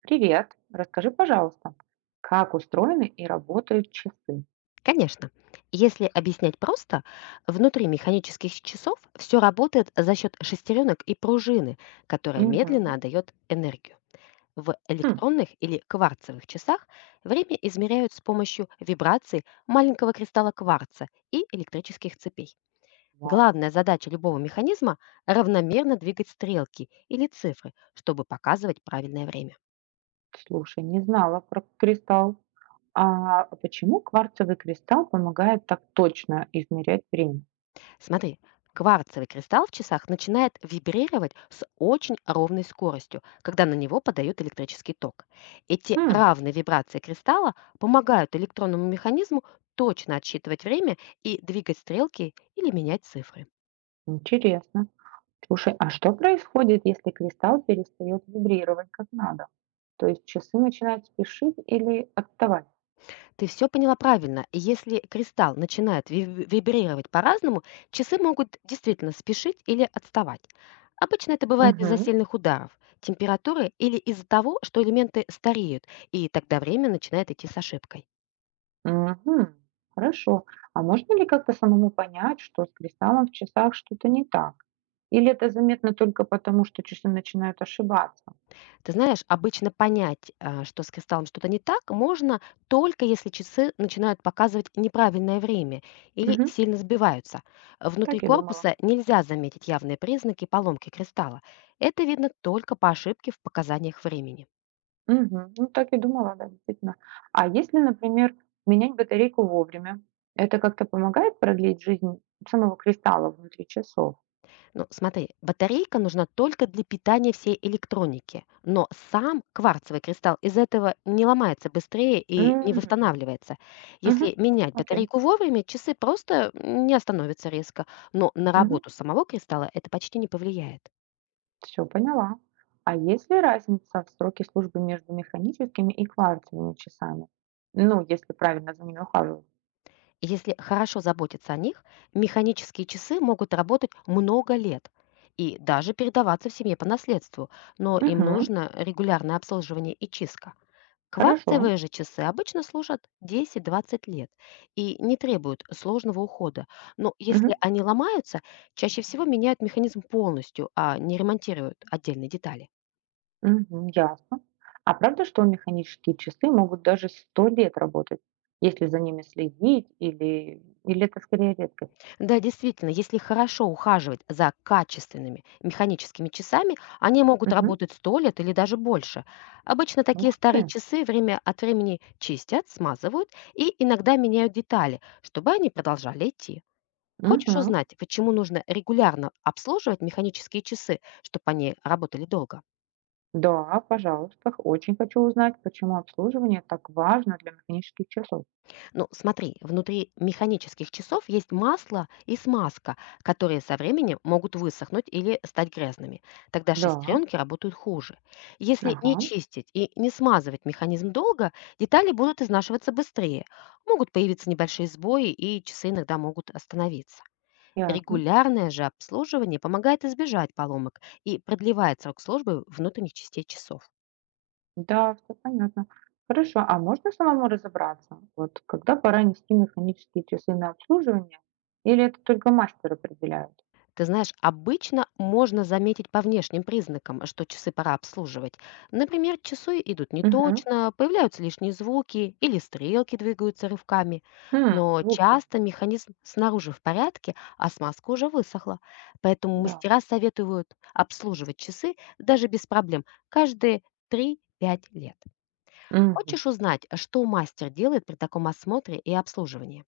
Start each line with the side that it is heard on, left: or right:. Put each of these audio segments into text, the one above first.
right: Привет. Расскажи, пожалуйста, как устроены и работают часы?
left: Конечно. Если объяснять просто, внутри механических часов все работает за счет шестеренок и пружины, которая
right: Мгм.
left: медленно отдает энергию. В
right: Хм.
left: электронных или кварцевых часах время измеряют с помощью вибраций маленького кристалла кварца и электрических цепей.
right: Вау.
left: Главная задача любого механизма – равномерно двигать стрелки или цифры, чтобы показывать правильное время.
right: Слушай, не знала про кристалл. А почему кварцевый кристалл помогает так точно измерять время?
left: Смотри, кварцевый кристалл в часах начинает вибрировать с очень ровной скоростью, когда на него подают электрический ток. Эти
right: Хм,
left: равные вибрации кристалла помогают электронному механизму точно отсчитывать время и двигать стрелки или менять цифры.
right: интересно. Слушай, а что происходит, если кристалл перестает вибрировать как надо? То есть часы начинают спешить или отставать?
left: Ты все поняла правильно. Если кристалл начинает вибрировать по-разному, часы могут действительно спешить или отставать. Обычно это бывает из-за
right: Угу.
left: сильных ударов, температуры или из-за того, что элементы стареют, и тогда время начинает идти с ошибкой.
right: Угу. Хорошо. А можно ли как-то самому понять, что с кристаллом в часах что-то не так? Или это заметно только потому, что часы начинают ошибаться?
left: Ты знаешь, обычно понять, что с кристаллом что-то не так, можно, только если часы начинают показывать неправильное время или
right: Мгм.
left: сильно сбиваются. Внутри
right: Так и думала.
left: корпуса нельзя заметить явные признаки поломки кристалла. Это видно только по ошибке в показаниях времени.
right: Мгм. Ну, так и думала, да, действительно. А если, например, менять батарейку вовремя, это как-то помогает продлить жизнь самого кристалла внутри часов?
left: Ну, смотри, батарейка нужна только для питания всей электроники, но сам кварцевый кристалл из этого не ломается быстрее и не
right: М.
left: восстанавливается.
right: Мгм.
left: Если менять
right: Окей.
left: батарейку вовремя, часы просто не остановятся резко, но на
right: Все
left: работу самого кристалла это почти не повлияет.
right: поняла. А есть ли разница в сроке службы между механическими и кварцевыми часами? Ну, если правильно за ними ухаживать.
left: Если хорошо заботиться о них, механические часы могут работать много лет и даже передаваться в семье по наследству, но им
right: Мгм.
left: нужно регулярное обслуживание и чистка.
right: Хорошо.
left: Кварцевые же часы обычно служат 10-20 лет и не требуют сложного ухода. Но
right: Мгм.
left: если они ломаются, чаще всего меняют механизм полностью, а не ремонтируют отдельные детали.
right: Мгм. Ясно. А правда, что механические часы могут даже 100 лет работать, если за ними следить, или это скорее редкость?
left: Да, действительно, если хорошо ухаживать за качественными механическими часами, они могут
right: Мгм.
left: работать 100 лет или даже больше. Обычно
right: Ух
left: такие
right: ты.
left: старые часы время от времени чистят, смазывают и иногда меняют детали, чтобы они продолжали идти. Хочешь
right: Мгм.
left: узнать, почему нужно регулярно обслуживать механические часы, чтобы они работали долго?
right: Да, пожалуйста, очень хочу узнать, почему обслуживание так важно для механических часов.
left: Ну, смотри, внутри механических часов есть масло и смазка, которые со временем могут высохнуть или стать грязными. Тогда
right: Да,
left: шестеренки работают хуже. Если
right: ага,
left: не чистить и не смазывать механизм долго, детали будут изнашиваться быстрее. Могут появиться небольшие сбои, и часы иногда могут остановиться.
right: ясно.
left: Регулярное же обслуживание помогает избежать поломок и продлевает срок службы внутренних частей часов.
right: Да, все понятно. Хорошо, а можно самому разобраться, вот когда пора нести механические часы на обслуживание, или это только мастер определяет?
left: Ты знаешь, обычно можно заметить по внешним признакам, что часы пора обслуживать. Например, часы идут
right: Угу.
left: неточно, появляются лишние звуки или стрелки двигаются рывками.
right: Хм,
left: Но
right: звуки,
left: часто механизм снаружи в порядке, а смазка уже высохла. Поэтому
right: да.
left: мастера советуют обслуживать часы даже без проблем каждые 3-5 лет.
right: Мгм.
left: Хочешь узнать, что мастер делает при таком осмотре и обслуживании?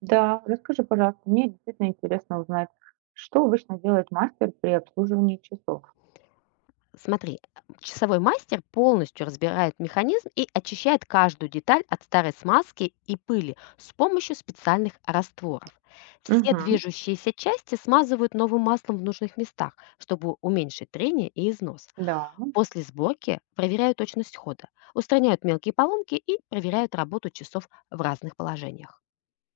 right: Да, расскажи, пожалуйста, мне действительно интересно узнать, что обычно делает мастер при обслуживании часов?
left: Смотри, часовой мастер полностью разбирает механизм и очищает каждую деталь от старой смазки и пыли с помощью специальных растворов. Все
right: Угу,
left: движущиеся части смазывают новым маслом в нужных местах, чтобы уменьшить трение и износ.
right: да.
left: После сборки проверяют точность хода, устраняют мелкие поломки и проверяют работу часов в разных положениях.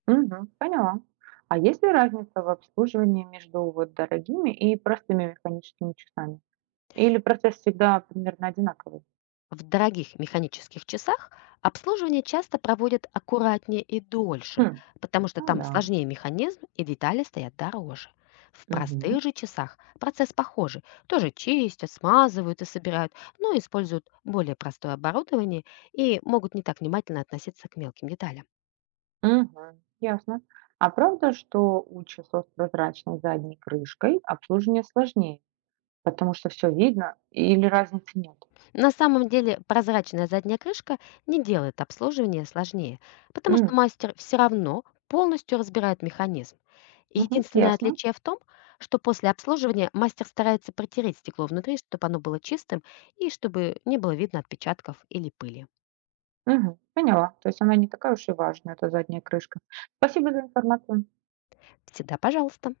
right: Угу, поняла. А есть ли разница в обслуживании между вот дорогими и простыми механическими часами? Или процесс всегда примерно одинаковый?
left: В дорогих механических часах обслуживание часто проводят аккуратнее и дольше,
right: Хм.
left: потому что
right: Ну
left: там
right: да.
left: сложнее механизм и детали стоят дороже. В
right: Угу,
left: простых же часах процесс похожий. Тоже чистят, смазывают и собирают, но используют более простое оборудование и могут не так внимательно относиться к мелким деталям.
right: угу, ясно. А правда, что у часов с прозрачной задней крышкой обслуживание сложнее, потому что все видно или разницы нет?
left: На самом деле прозрачная задняя крышка не делает обслуживание сложнее, потому что мастер все равно полностью разбирает механизм. И
right: Мгм.
left: Единственное
right: Ясно.
left: отличие в том, что после обслуживания мастер старается протереть стекло внутри, чтобы оно было чистым и чтобы не было видно отпечатков или пыли.
right: Мгм. Поняла. То есть она не такая уж и важная, эта задняя крышка. Спасибо за информацию.
left: Всегда пожалуйста.